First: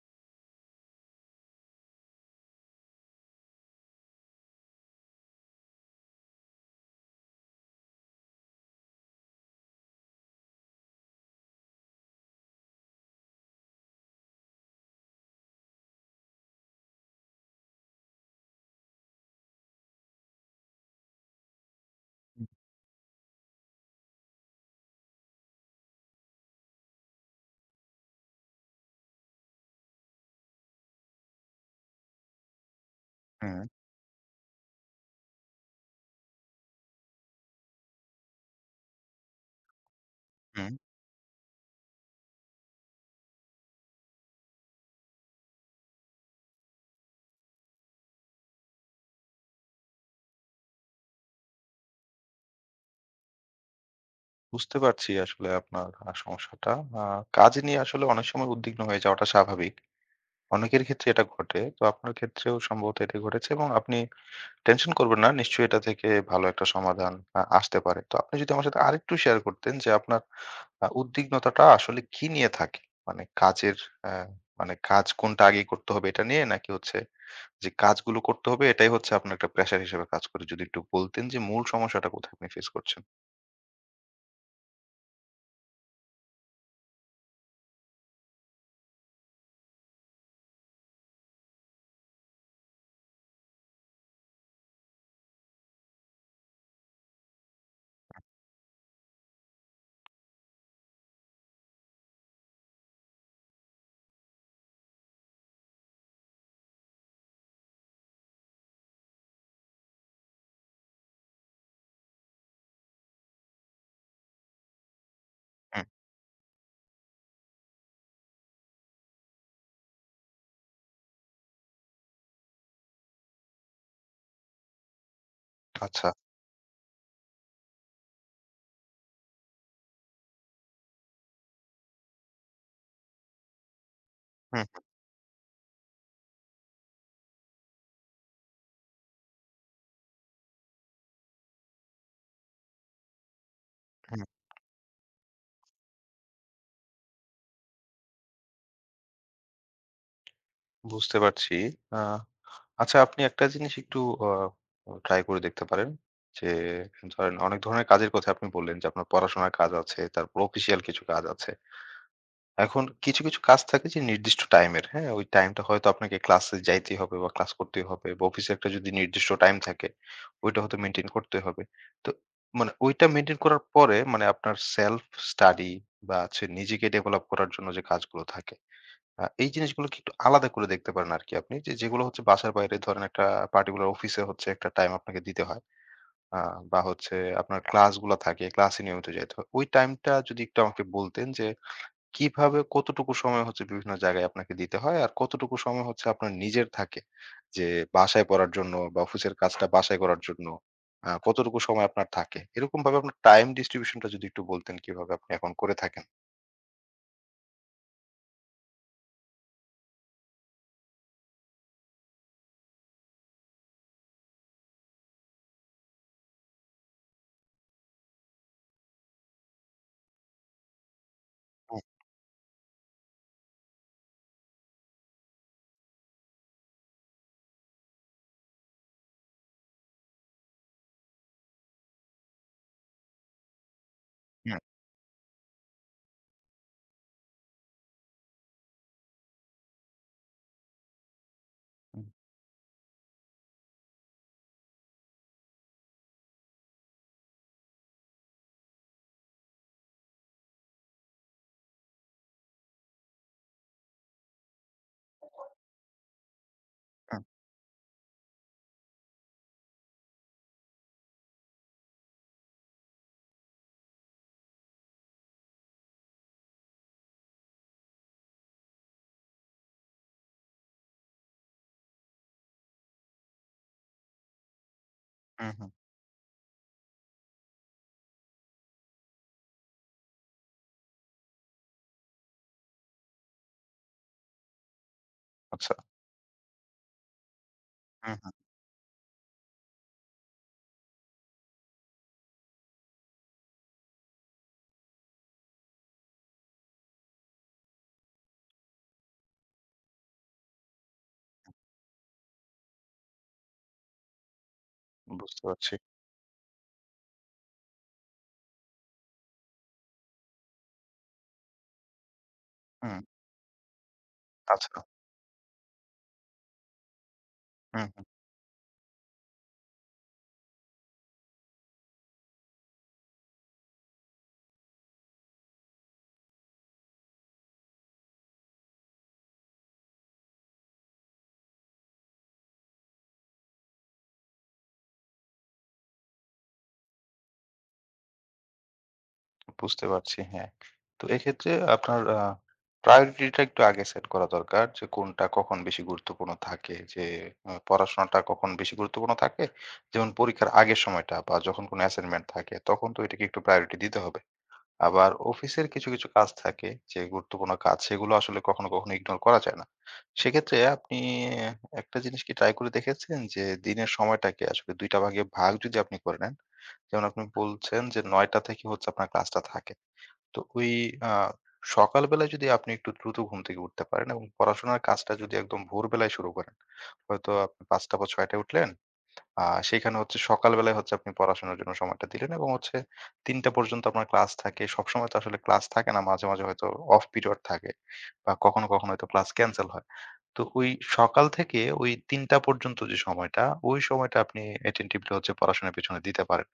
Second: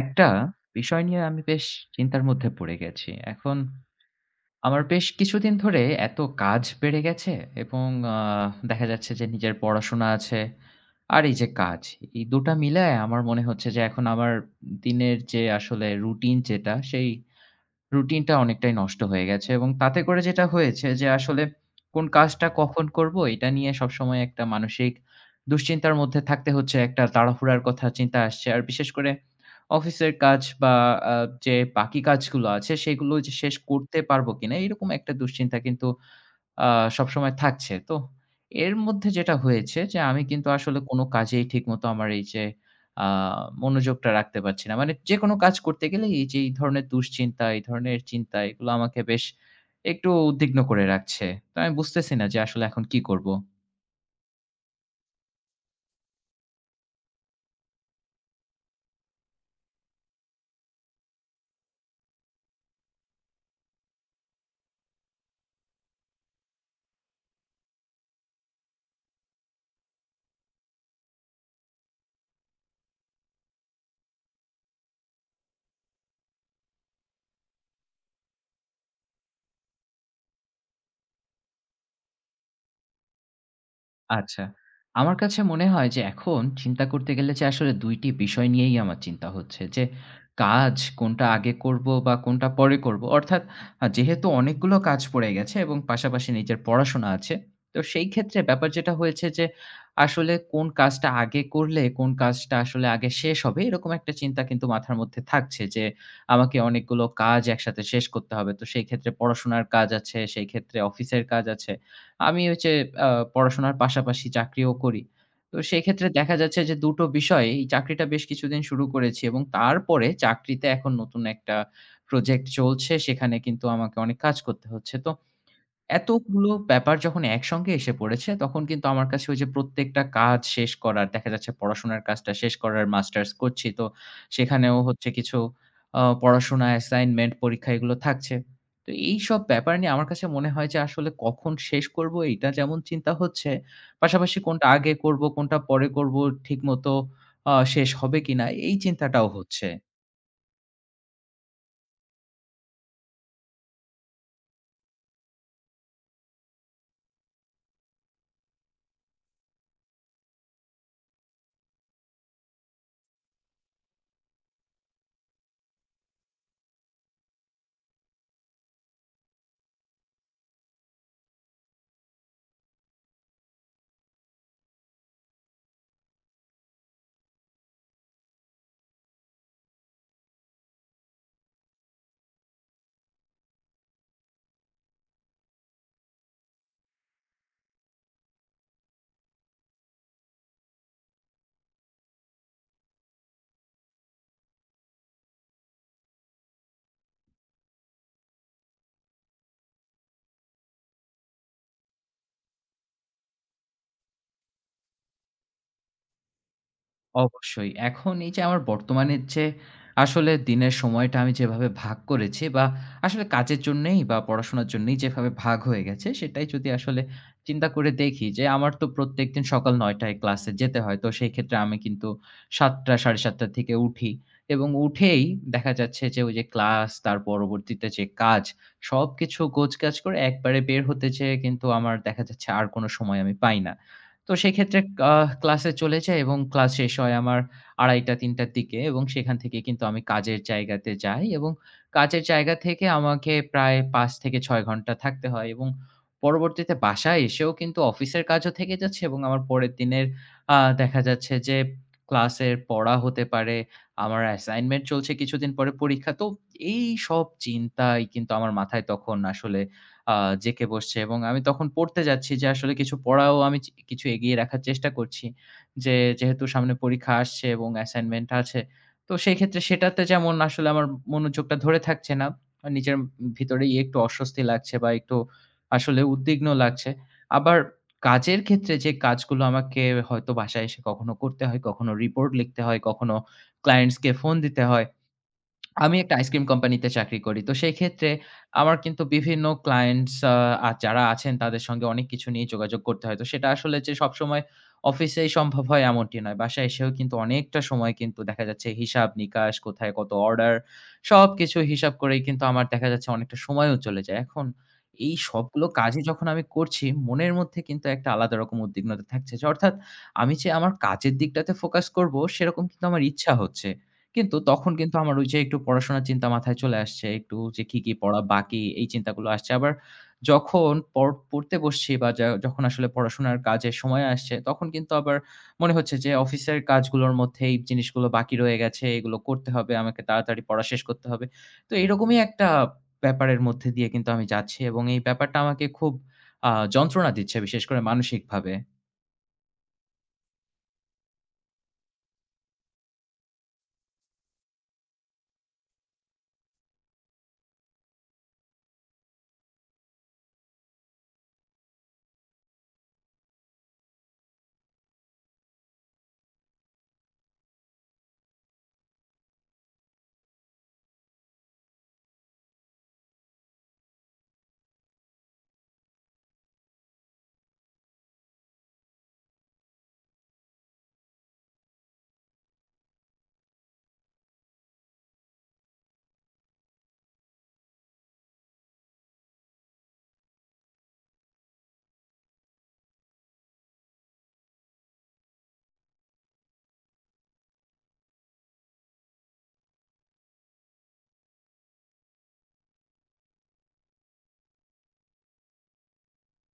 একটা বিষয় নিয়ে আমি বেশ চিন্তার মধ্যে পড়ে গেছি। এখন আমার বেশ কিছুদিন ধরে এত কাজ বেড়ে গেছে এবং আ দেখা যাচ্ছে যে নিজের পড়াশোনা আছে আর এই যে কাজ, এই দু'টা মিলায় আমার মনে হচ্ছে যে এখন আমার দিনের যে আসলে routine যেটা সেই routine টা অনেকটাই নষ্ট হয়ে গেছে এবং তাতে করে যেটা হয়েছে যে আসলে কোন কাজটা কখন করব এটা নিয়ে সব সময় একটা মানসিক দুশ্চিন্তার মধ্যে থাকতে হচ্ছে। একটা তাড়াহুড়ার কথা চিন্তা আসছে। আর বিশেষ করে অফিসের কাজ বা যে বাকি কাজগুলো আছে সেগুলো যে শেষ হুম। করতে পারব কিনা এরকম একটা দুশ্চিন্তা কিন্তু আ সবসময় থাকছে। তো এর মধ্যে যেটা হয়েছে যে আমি কিন্তু হুম। আসলে কোন কাজেই ঠিকমতো আমার এই যে আ মনোযোগটা রাখতে পারছি না। মানে যেকোনো কাজ করতে গেলেই এই যে, এই ধরনের দুশ্চিন্তা, এই ধরনের চিন্তা এগুলো আমাকে বেশ একটু উদ্বিগ্ন করে রাখছে। তো আমি বুঝতেছি না যে আসলে এখন কি করব। বুঝতে পারছি আসলে আপনার সমস্যাটা। আ কাজ নিয়ে আসলে অনেক সময় উদ্বিগ্ন হয়ে যাওয়াটা স্বাভাবিক। অনেকের ক্ষেত্রে এটা ঘটে। তো আপনার ক্ষেত্রেও সম্ভবত এটা ঘটেছে এবং আপনি tension করবেন না। নিশ্চয়ই এটা থেকে ভালো একটা সমাধান আ আসতে পারে। তো আপনি যদি আমার সাথে আর একটু share করতেন যে আপনার উদ্বিগ্নতাটা আসলে কী নিয়ে থাকে? মানে কাজের অ্যা মানে কাজ কোনটা আগেই করতে হবে এটা নিয়ে? নাকি হচ্ছে যে কাজগুলো করতে হবে এটাই হচ্ছে আপনার একটা pressure হিসেবে কাজ করে। যদি একটু বলতেন যে মূল সমস্যাটা কোথায় আপনি face করছেন? আচ্ছা, আমার কাছে মনে হয় যে এখন চিন্তা করতে গেলে যে আসলে ২ টি বিষয় নিয়েই আমার চিন্তা হচ্ছে যে কাজ কোনটা আগে করব বা কোনটা পরে করব। অর্থাৎ যেহেতু অনেকগুলো কাজ পড়ে গেছে এবং পাশাপাশি নিজের পড়াশোনা আছে। তো সেই ক্ষেত্রে ব্যাপার যেটা হয়েছে যে, আসলে কোন কাজটা আগে করলে কোন কাজটা আসলে আগে শেষ হবে এরকম একটা চিন্তা কিন্তু মাথার মধ্যে থাকছে যে আমাকে অনেকগুলো কাজ একসাথে শেষ করতে হবে। তো সেই ক্ষেত্রে পড়াশোনার কাজ আছে, সেই ক্ষেত্রে অফিসের কাজ আছে। আমি ওই যে আ পড়াশোনার পাশাপাশি চাকরিও করি। তো সেই হুম। ক্ষেত্রে দেখা যাচ্ছে যে ২ টো বিষয়ে এই চাকরিটা বেশ কিছুদিন শুরু করেছি এবং তারপরে চাকরিতে এখন নতুন একটা project চলছে। সেখানে কিন্তু আমাকে অনেক কাজ করতে হচ্ছে। তো আচ্ছা। এতগুলো ব্যাপার যখন একসঙ্গে এসে পড়েছে তখন কিন্তু আমার কাছে ওই যে প্রত্যেকটা কাজ শেষ করার, দেখা যাচ্ছে পড়াশোনার কাজটা শেষ করার, Masters করছি তো হুম, সেখানেও হু। হচ্ছে কিছু অ পড়াশোনা, assignment, পরীক্ষা এগুলো থাকছে। তো এইসব ব্যাপার নিয়ে আমার কাছে মনে হয় যে আসলে কখন শেষ করব এইটা যেমন চিন্তা হচ্ছে, হুম। পাশাপাশি কোনটা আগে করব কোনটা পরে করব ঠিকমতো আ শেষ হবে কিনা এই চিন্তাটাও হচ্ছে। বুঝতে পারছি। আ আচ্ছা আপনি একটা জিনিস একটু অ try করে দেখতে পারেন। যে ধরেন অনেক ধরনের কাজের কথা আপনি বললেন যে আপনার পড়াশোনার কাজ আছে তারপর official কিছু কাজ আছে। এখন কিছু, কিছু, কাজ থাকে যে নির্দিষ্ট time এর, হ্যাঁ? ওই time টা হয়তো আপনাকে class এ যাইতেই হবে বা class করতেই হবে বা office একটা যদি নির্দিষ্ট time থাকে ওইটা হয়তো maintain করতেই হবে। তো মানে ওইটা maintain করার পরে মানে আপনার self study বা হচ্ছে নিজেকে develop করার জন্য যে কাজগুলো থাকে আ এই জিনিসগুলোকে একটু আলাদা করে দেখতে পারেন আরকি আপনি। যে যেগুলো হচ্ছে বাসার বাইরে ধরেন একটা particular office এ হচ্ছে একটা time আপনাকে দিতে হয় আ বা হচ্ছে আপনার class গুলা থাকে class এ নিয়মিত যাইতে হয়। ওই time টা যদি একটু আমাকে বলতেন যে, কিভাবে কতটুকু সময় হচ্ছে বিভিন্ন জায়গায় আপনাকে দিতে হয় আর কতটুকু সময় হচ্ছে আপনার নিজের থাকে? যে বাসায় পড়ার জন্য বা office এর কাজটা বাসায় করার জন্য, আ কতটুকু সময় আপনার থাকে? এরকমভাবে আপনার time distribution টা যদি একটু বলতেন কিভাবে আপনি এখন করে থাকেন? অবশ্যই, এখন এই যে আমার বর্তমানের যে আসলে দিনের সময়টা আমি যেভাবে ভাগ করেছি। বা আসলে কাজের জন্যেই বা পড়াশোনার জন্যেই যেভাবে ভাগ হয়ে গেছে সেটাই যদি আসলে চিন্তা করে দেখি যে আমার তো প্রত্যেকদিন সকাল ৯ টায় ক্লাসে যেতে হয়। তো সেই ক্ষেত্রে আমি হ্যাঁ। কিন্তু ৭:০০-৭:৩০ থেকে উঠি এবং উঠেই দেখা যাচ্ছে যে ওই যে ক্লাস তার পরবর্তীতে যে কাজ। সবকিছু গোছগাছ করে একবারে বের হতে চেয়ে কিন্তু আমার দেখা যাচ্ছে আর কোন সময় আমি পাই না। তো সেই হ্যাঁ। ক্ষেত্রে আ ক্লাসে চলে যাই এবং ক্লাস শেষ হয় আমার ২:৩০-৩:০০ র দিকে এবং সেখান থেকে কিন্তু আমি কাজের জায়গাতে যাই এবং হুম। কাজের জায়গা থেকে আমাকে প্রায় ৫-৬ ঘণ্টা থাকতে হয়। এবং পরবর্তীতে বাসায় এসেও কিন্তু অফিসের কাজও থেকে যাচ্ছে এবং আমার পরের দিনের আ দেখা যাচ্ছে যে ক্লাসের পড়া হতে পারে, আমার assignment চলছে কিছুদিন পরে পরীক্ষা। তো এই আ সব চিন্তাই কিন্তু আমার মাথায় তখন আসলে আ জেকে বসছে এবং আমি তখন পড়তে যাচ্ছি যে আসলে কিছু পড়াও আমি চি কিছু এগিয়ে রাখার চেষ্টা করছি। যে যেহেতু সামনে পরীক্ষা আসছে এবং assignment আছে তো সেই ক্ষেত্রে সেটাতে যেমন আসলে আমার মনোযোগটা ধরে থাকছে না। নিজের ভিতরেই একটু অস্বস্তি লাগছে বা একটু হু, হু। আসলে উদ্বিগ্ন লাগছে। আবার কাজের ক্ষেত্রে যে কাজগুলো আমাকে হয়তো বাসায় এসে কখনো করতে হয়, কখনো report লিখতে হয়, কখনো clients কে phone দিতে হয়। আচ্ছা। আমি একটা ice cream company তে চাকরি করি। তো সেই ক্ষেত্রে হু, হু। আমার কিন্তু বিভিন্ন clients আ যারা আছেন তাদের সঙ্গে অনেক কিছু নিয়ে যোগাযোগ করতে হয়। তো সেটা আসলে যে সবসময় office এ সম্ভব হয় এমনটি নয়। বাসায় এসেও কিন্তু অনেকটা সময় কিন্তু দেখা যাচ্ছে, হিসাব নিকাশ কোথায় কত order সবকিছু হিসাব করেই কিন্তু আমার দেখা যাচ্ছে অনেকটা সময়ও চলে যায়। এখন এই বুঝতে সবগুলো পারছি। কাজই যখন আমি করছি মনের মধ্যে কিন্তু একটা আলাদা রকম উদ্বিগ্নতা থাকছে। অর্থাৎ আমি যে আমার কাজের দিকটাতে focus করব সেরকম কিন্তু হুম। আমার ইচ্ছা হচ্ছে। কিন্তু তখন আচ্ছা। কিন্তু আমার ওই যে একটু পড়াশোনার চিন্তা মাথায় চলে আসছে, একটু যে কি, হু, কি, হু। পড়া বাকি এই চিন্তাগুলো আসছে। আবার যখন পর পড়তে বসছি বা যা যখন আসলে পড়াশোনার কাজের সময় আসছে তখন কিন্তু আবার মনে হচ্ছে যে office এর কাজগুলোর মধ্যে এই জিনিসগুলো বাকি রয়ে গেছে, এগুলো করতে হবে, আমাকে তাড়াতাড়ি পড়া শেষ করতে হবে। তো এরকমই একটা ব্যাপারের মধ্যে দিয়ে কিন্তু আমি যাচ্ছি এবং এই ব্যাপারটা আমাকে খুব আ যন্ত্রণা দিচ্ছে বিশেষ করে মানসিকভাবে। বুঝতে পারছি হ্যাঁ। তো এক্ষেত্রে আপনার আ priority টা একটু আগে set করা দরকার যে কোনটা কখন বেশি গুরুত্বপূর্ণ থাকে। যে আ পড়াশোনাটা কখন বেশি গুরুত্বপূর্ণ থাকে যেমন পরীক্ষার আগের সময়টা বা যখন কোন assignment থাকে তখন তো এটাকে একটু priority দিতে হবে। আবার অফিসের কিছু, কিছু কাজ থাকে যে গুরুত্বপূর্ণ কাজ সেগুলো আসলে কখনো কখনো ignore করা যায় না। সেক্ষেত্রে আপনি অ্যা একটা জিনিস কি try করে দেখেছেন যে, দিনের সময়টাকে আসলে ২ টা ভাগে ভাগ যদি আপনি করে নেন। যেমন আপনি বলছেন যে ৯ টা থেকে হচ্ছে আপনার class টা থাকে। তো ওই আ সকালবেলায় যদি আপনি একটু দ্রুত ঘুম থেকে উঠতে পারেন এবং পড়াশোনার কাজটা যদি একদম ভোরবেলায় শুরু করেন। হয়তো আপনি ৫ টা বা ৬ টায় উঠলেন, আ সেইখানে হচ্ছে সকালবেলায় হচ্ছে আপনি পড়াশোনার জন্য সময়টা দিলেন। এবং হচ্ছে ৩ টা পর্যন্ত আপনার class থাকে, সবসময় তো আসলে class থাকে না, মাঝে, মাঝে হয়তো off period থাকে বা কখনো কখনো হয়তো class cancel হয়। তো ওই সকাল থেকে ওই ৩ টা পর্যন্ত যে সময়টা, ওই সময়টা আপনি attentively হচ্ছে পড়াশোনার পিছনে দিতে পারেন,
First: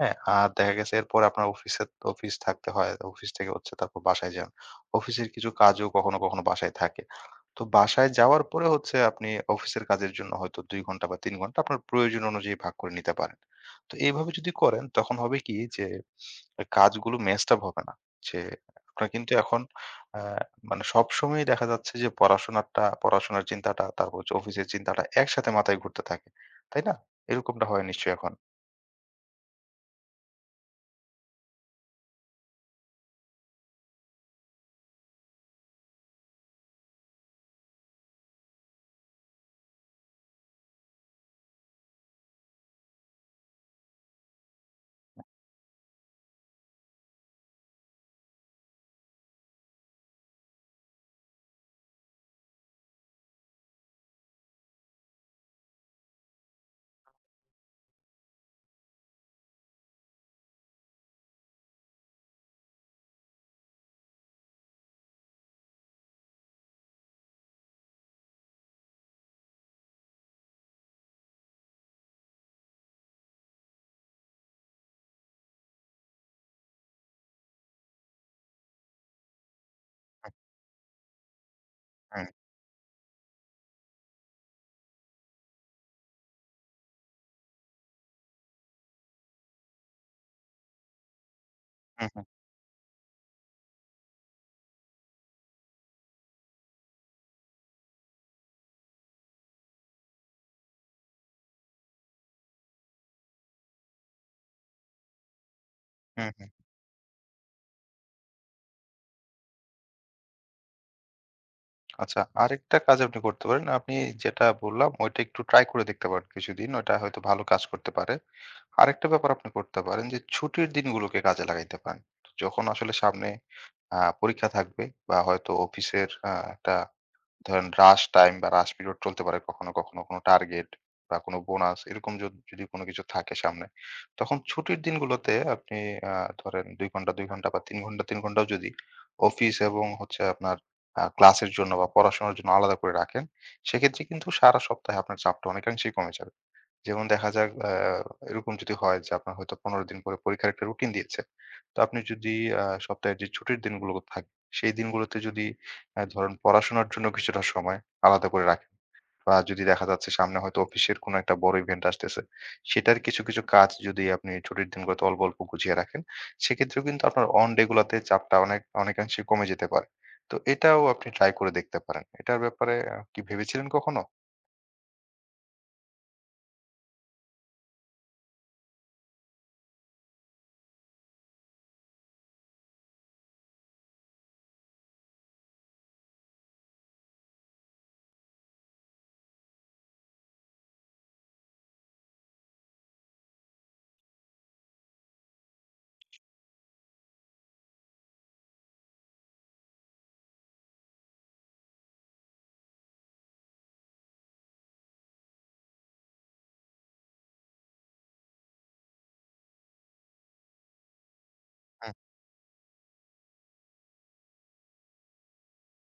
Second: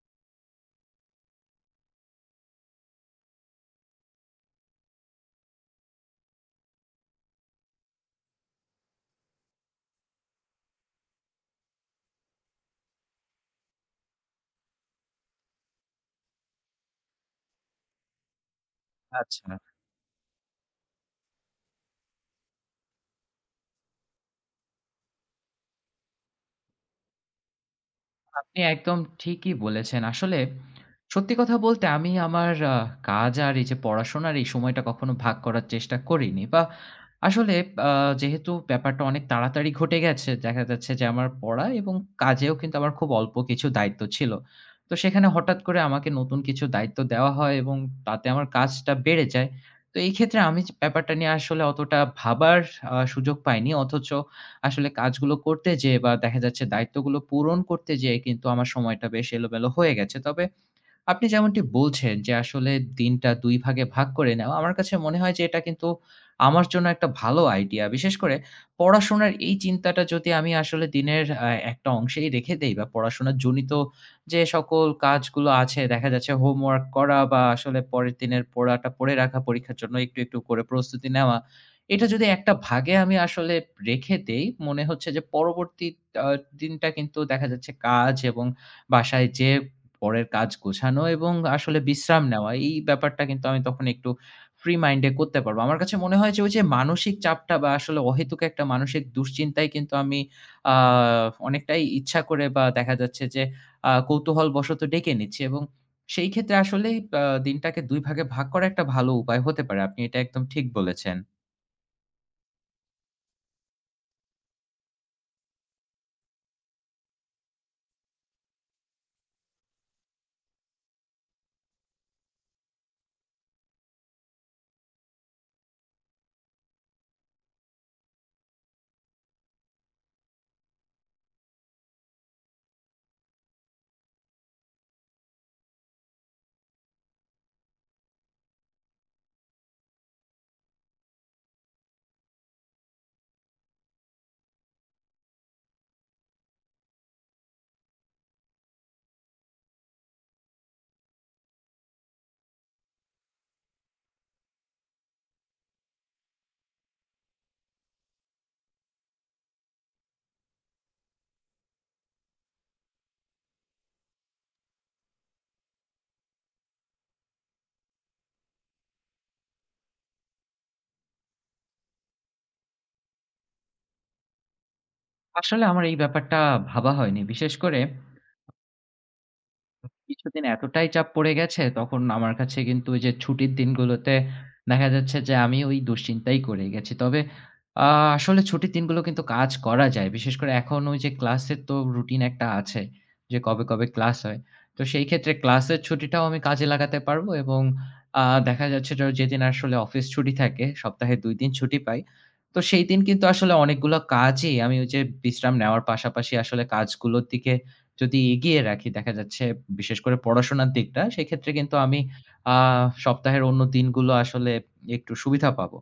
হ্যাঁ? আর দেখা গেছে এরপর আপনার অফিসে office থাকতে হয়, অফিস থেকে হচ্ছে তারপর বাসায় যান। অফিসের কিছু কাজও কখনো কখনো বাসায় থাকে। তো বাসায় যাওয়ার পরে হচ্ছে আপনি অফিসের কাজের জন্য হয়তো ২ ঘণ্টা বা ৩ ঘণ্টা আপনার প্রয়োজন অনুযায়ী ভাগ করে নিতে পারেন। তো এভাবে যদি করেন তখন হবে কি যে এ কাজগুলো mess up হবে না। যে আপনার কিন্তু আচ্ছা। এখন অ্যা মানে সবসময়ই দেখা যাচ্ছে যে পড়াশোনাটা, পড়াশোনার চিন্তাটা তারপর হচ্ছে অফিসের চিন্তাটা একসাথে মাথায় ঘুরতে থাকে, তাই না? এরকমটা হয় নিশ্চয়ই এখন? আপনি একদম ঠিকই বলেছেন। আসলে সত্যি কথা বলতে আমি আমার আ কাজ আর এই যে পড়াশোনার এই সময়টা কখনো ভাগ করার চেষ্টা করিনি। বা আসলে আ যেহেতু ব্যাপারটা অনেক তাড়াতাড়ি ঘটে গেছে, দেখা যাচ্ছে যে আমার পড়া এবং কাজেও কিন্তু আমার খুব অল্প কিছু দায়িত্ব ছিল। তো সেখানে হঠাৎ করে আমাকে নতুন কিছু দায়িত্ব দেওয়া হয় এবং তাতে আমার কাজটা বেড়ে যায়। তো এই ক্ষেত্রে আমি যে ব্যাপারটা নিয়ে আসলে অতটা ভাবার আ সুযোগ পাইনি। অথচ আসলে কাজগুলো করতে যেয়ে বা দেখা যাচ্ছে দায়িত্বগুলো পূরণ করতে যেয়ে কিন্তু আমার সময়টা বেশ এলোমেলো হয়ে গেছে। তবে আপনি যেমনটি বলছেন যে আসলে দিনটা ২ ভাগে ভাগ করে নেওয়া। আমার কাছে মনে হয় যে এটা কিন্তু আমার জন্য একটা ভালো আইডিয়া। বিশেষ করে পড়াশোনার এই চিন্তাটা যদি আমি আসলে দিনের আ একটা অংশেই রেখে দেই, বা পড়াশোনা জনিত যে সকল কাজগুলো আছে দেখা যাচ্ছে হোমওয়ার্ক করা বা আসলে পরের দিনের পড়াটা পড়ে রাখা, পরীক্ষার জন্য একটু, আ একটু করে প্রস্তুতি নেওয়া। এটা যদি হুম। একটা ভাগে আমি আসলে রেখে দেই মনে হচ্ছে যে পরবর্তী আ দিনটা কিন্তু দেখা যাচ্ছে কাজ এবং বাসায় যেয়ে পরের কাজ গোছানো এবং আসলে হু, হু। বিশ্রাম নেওয়া, এই ব্যাপারটা কিন্তু আমি তখন একটু ফ্রি মাইন্ডে করতে পারব। আমার কাছে মনে হয় যে ওই যে মানসিক চাপটা বা আসলে অহেতুক একটা মানসিক দুশ্চিন্তায় কিন্তু আমি আ অনেকটাই ইচ্ছা করে বা দেখা যাচ্ছে যে আ কৌতূহলবশত ডেকে এনেছি। এবং হু, সেই হু। ক্ষেত্রে আসলেই আ দিনটাকে ২ ভাগে ভাগ করা একটা ভালো উপায় হতে পারে। আপনি এটা একদম ঠিক বলেছেন। আচ্ছা, আরেকটা কাজ আপনি করতে পারেন। আপনি যেটা বললাম ওইটা একটু try করে দেখতে পারেন কিছুদিন। ওইটা হয়তো ভালো কাজ করতে পারে। আরেকটা ব্যাপার আপনি করতে পারেন যে ছুটির দিনগুলোকে কাজে লাগাইতে পারেন। যখন আসলে সামনে আ পরীক্ষা থাকবে বা হয়তো অফিসের আ একটা ধরেন rush time বা rush period চলতে পারে কখনো, কখনো। কোনো target বা কোনো bonus এরকম যদ যদি কোনো কিছু থাকে সামনে, তখন ছুটির দিনগুলোতে আপনি আ ধরেন ২ ঘণ্টা, ২ ঘণ্টা বা ৩ ঘণ্টা, ৩ ঘণ্টাও যদি অফিস এবং হচ্ছে আপনার আ class এর জন্য বা অনেরোপড়াশোনার জন্য আলাদা করে রাখেন, সেক্ষেত্রে কিন্তু সারা সপ্তাহে আপনার চাপটা অনেকাংশেই কমে যাবে। যেমন দেখা যাক অ্যা এরকম যদি হয় যে আপনার হয়তো ১৫ দিন পরে পরীক্ষার একটা routine দিয়েছে। তো আপনি যদি আ সপ্তাহে যে ছুটির দিনগুলো থাকে, সেই দিনগুলোতে যদি অ্যা ধরেন পড়াশোনার জন্য কিছুটা সময় আলাদা করে রাখেন। বা যদি দেখা যাচ্ছে সামনে হয়তো অফিসের কোনো একটা বড় event আসতেছে, সেটার কিছু, কিছু কাজ যদি আপনি ছুটির দিনগুলোতে অল্প, অল্প গুছিয়ে রাখেন, সেক্ষেত্রেও কিন্তু আপনার one day গুলোতে চাপটা অনেক অনেকাংশে কমে যেতে পারে। তো এটাও আপনি try করে দেখতে পারেন। এটার ব্যাপারে আ কি ভেবেছিলেন কখনো? আসলে আমার এই ব্যাপারটা ভাবা হয়নি। বিশেষ করে কিছুদিন এতটাই চাপ পড়ে গেছে তখন আমার কাছে কিন্তু ওই যে ছুটির দিনগুলোতে দেখা যাচ্ছে যে আমি ওই দুশ্চিন্তাই করে গেছি। তবে আ আসলে ছুটির দিনগুলো কিন্তু কাজ করা যায়। বিশেষ করে এখন ওই যে ক্লাসের তো রুটিন একটা আছে যে কবে, কবে ক্লাস হয়। তো সেই ক্ষেত্রে ক্লাসের ছুটিটাও আমি কাজে লাগাতে পারব এবং আ দেখা যাচ্ছে যে ওই যেদিন আসলে অফিস ছুটি থাকে, সপ্তাহে ২ দিন ছুটি পাই। তো সেই দিন কিন্তু আসলে অনেকগুলা কাজই আমি ওই যে বিশ্রাম নেওয়ার পাশাপাশি আসলে কাজগুলোর দিকে যদি এগিয়ে রাখি, দেখা যাচ্ছে বিশেষ করে পড়াশোনার দিকটা, সেক্ষেত্রে কিন্তু হু। আমি আ সপ্তাহের অন্য দিনগুলো আসলে একটু সুবিধা পাব।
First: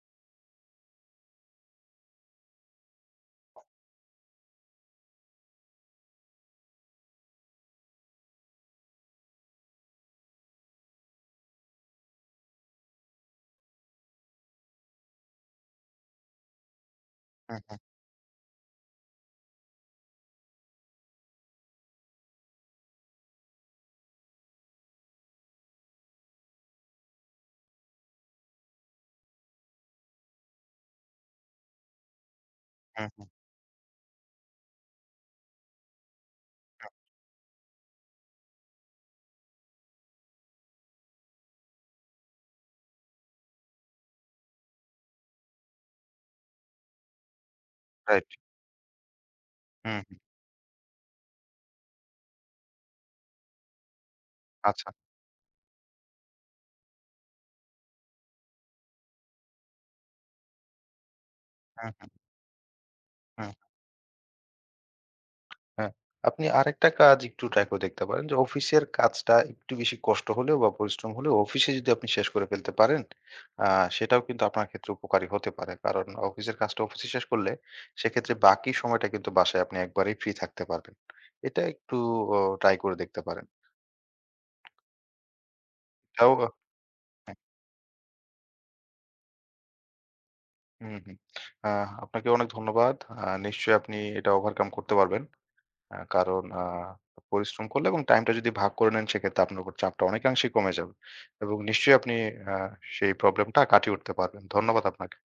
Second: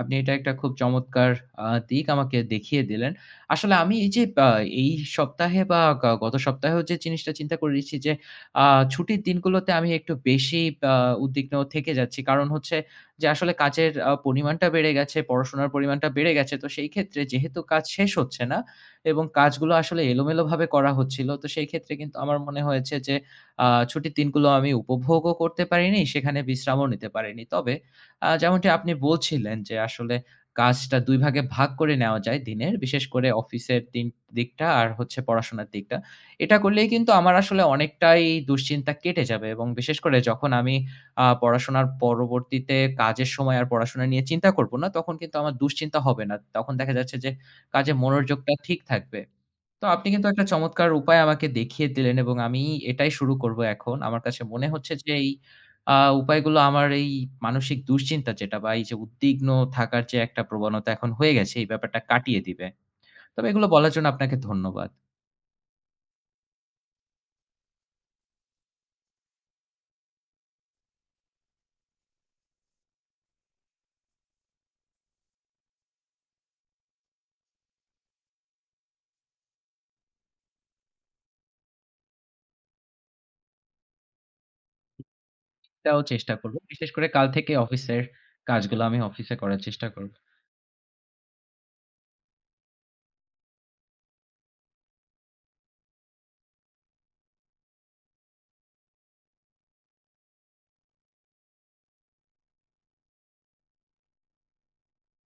আপনি এটা একটা খুব চমৎকার আ দিক আমাকে দেখিয়ে দিলেন। আসলে আমি এই যে আ এই সপ্তাহে বা গা গত সপ্তাহেও যে জিনিসটা চিন্তা করে রেখেছি যে আ ছুটির দিনগুলোতে আমি একটু বেশিই আ উদ্বিগ্ন থেকে যাচ্ছি। কারণ হচ্ছে যে আসলে কাচের আ পরিমাণটা বেড়ে গেছে, পড়াশোনার পরিমাণটা বেড়ে গেছে। তো সেই ক্ষেত্রে হু, যেহেতু হু। কাজ শেষ হচ্ছে না, এবং কাজগুলো আসলে এলোমেলোভাবে করা হচ্ছিল, তো সেই ক্ষেত্রে কিন্তু আমার মনে হয়েছে যে আ ছুটির দিনগুলো আমি উপভোগও করতে পারিনি, সেখানে বিশ্রামও নিতে পারিনি। তবে আ যেমনটি আপনি বলছিলেন যে আসলে কাজটা ২ ভাগে ভাগ করে নেওয়া যায় দিনের। বিশেষ হু, করে হু। অফিসের দিন দিকটা আর হচ্ছে পড়াশোনার দিকটা। এটা করলেই হু। কিন্তু আমার আসলে অনেকটাই দুশ্চিন্তা কেটে যাবে এবং বিশেষ করে যখন আমি আ পড়াশোনার পরবর্তীতে কাজের সময় আর পড়াশোনা নিয়ে চিন্তা করব না, তখন কিন্তু আমার দুশ্চিন্তা হবে না। তখন দেখা যাচ্ছে যে কাজে রাইট। মনোযোগটা ঠিক থাকবে। তো হু, আপনি হু। কিন্তু একটা চমৎকার উপায় আমাকে দেখিয়ে দিলেন এবং আমি এটাই শুরু করব এখন। আমার কাছে মনে আচ্ছা। হচ্ছে যে এই আ উপায়গুলো আমার এই মানসিক দুশ্চিন্তা যেটা বা এই যে উদ্বিগ্ন থাকার যে একটা প্রবণতা এখন হয়ে গেছে, এই হু, ব্যাপারটা হু। কাটিয়ে দিবে। তবে হু। এগুলো বলার জন্য আপনাকে ধন্যবাদ। হ্যাঁ। আপনি আরেকটা কাজ একটু try করে দেখতে পারেন। যে অফিসের কাজটা একটু বেশি কষ্ট হলেও বা পরিশ্রম হলেও অফিসে যদি আপনি শেষ করে ফেলতে পারেন, আ সেটাও কিন্তু আপনার ক্ষেত্রে উপকারী হতে পারে। কারণ অফিসের কাজটা অফিসে শেষ করলে সেক্ষেত্রে বাকি সময়টা কিন্তু বাসায় আপনি একবারেই free থাকতে পারবেন। এটা একটু ও try করে দেখতে পারেন। তাও চেষ্টা যাওগা করব। বিশেষ করে কাল হ্যাঁ। থেকে অফিসের কাজগুলো আমি অফিসে করার চেষ্টা করবো। হু, হু। আ আপনাকেও অনেক ধন্যবাদ। আ নিশ্চয়ই আপনি এটা overcome করতে পারবেন। অ্যা কারণ আ পরিশ্রম করলে এবং টাইমটা যদি ভাগ করে নেন, সেক্ষেত্রে আপনার উপর চাপটা অনেকাংশেই কমে যাবে। এবং নিশ্চয়ই আপনি অ্যা সেই problem টা কাটিয়ে উঠতে পারবেন। ধন্যবাদ আপনাকে।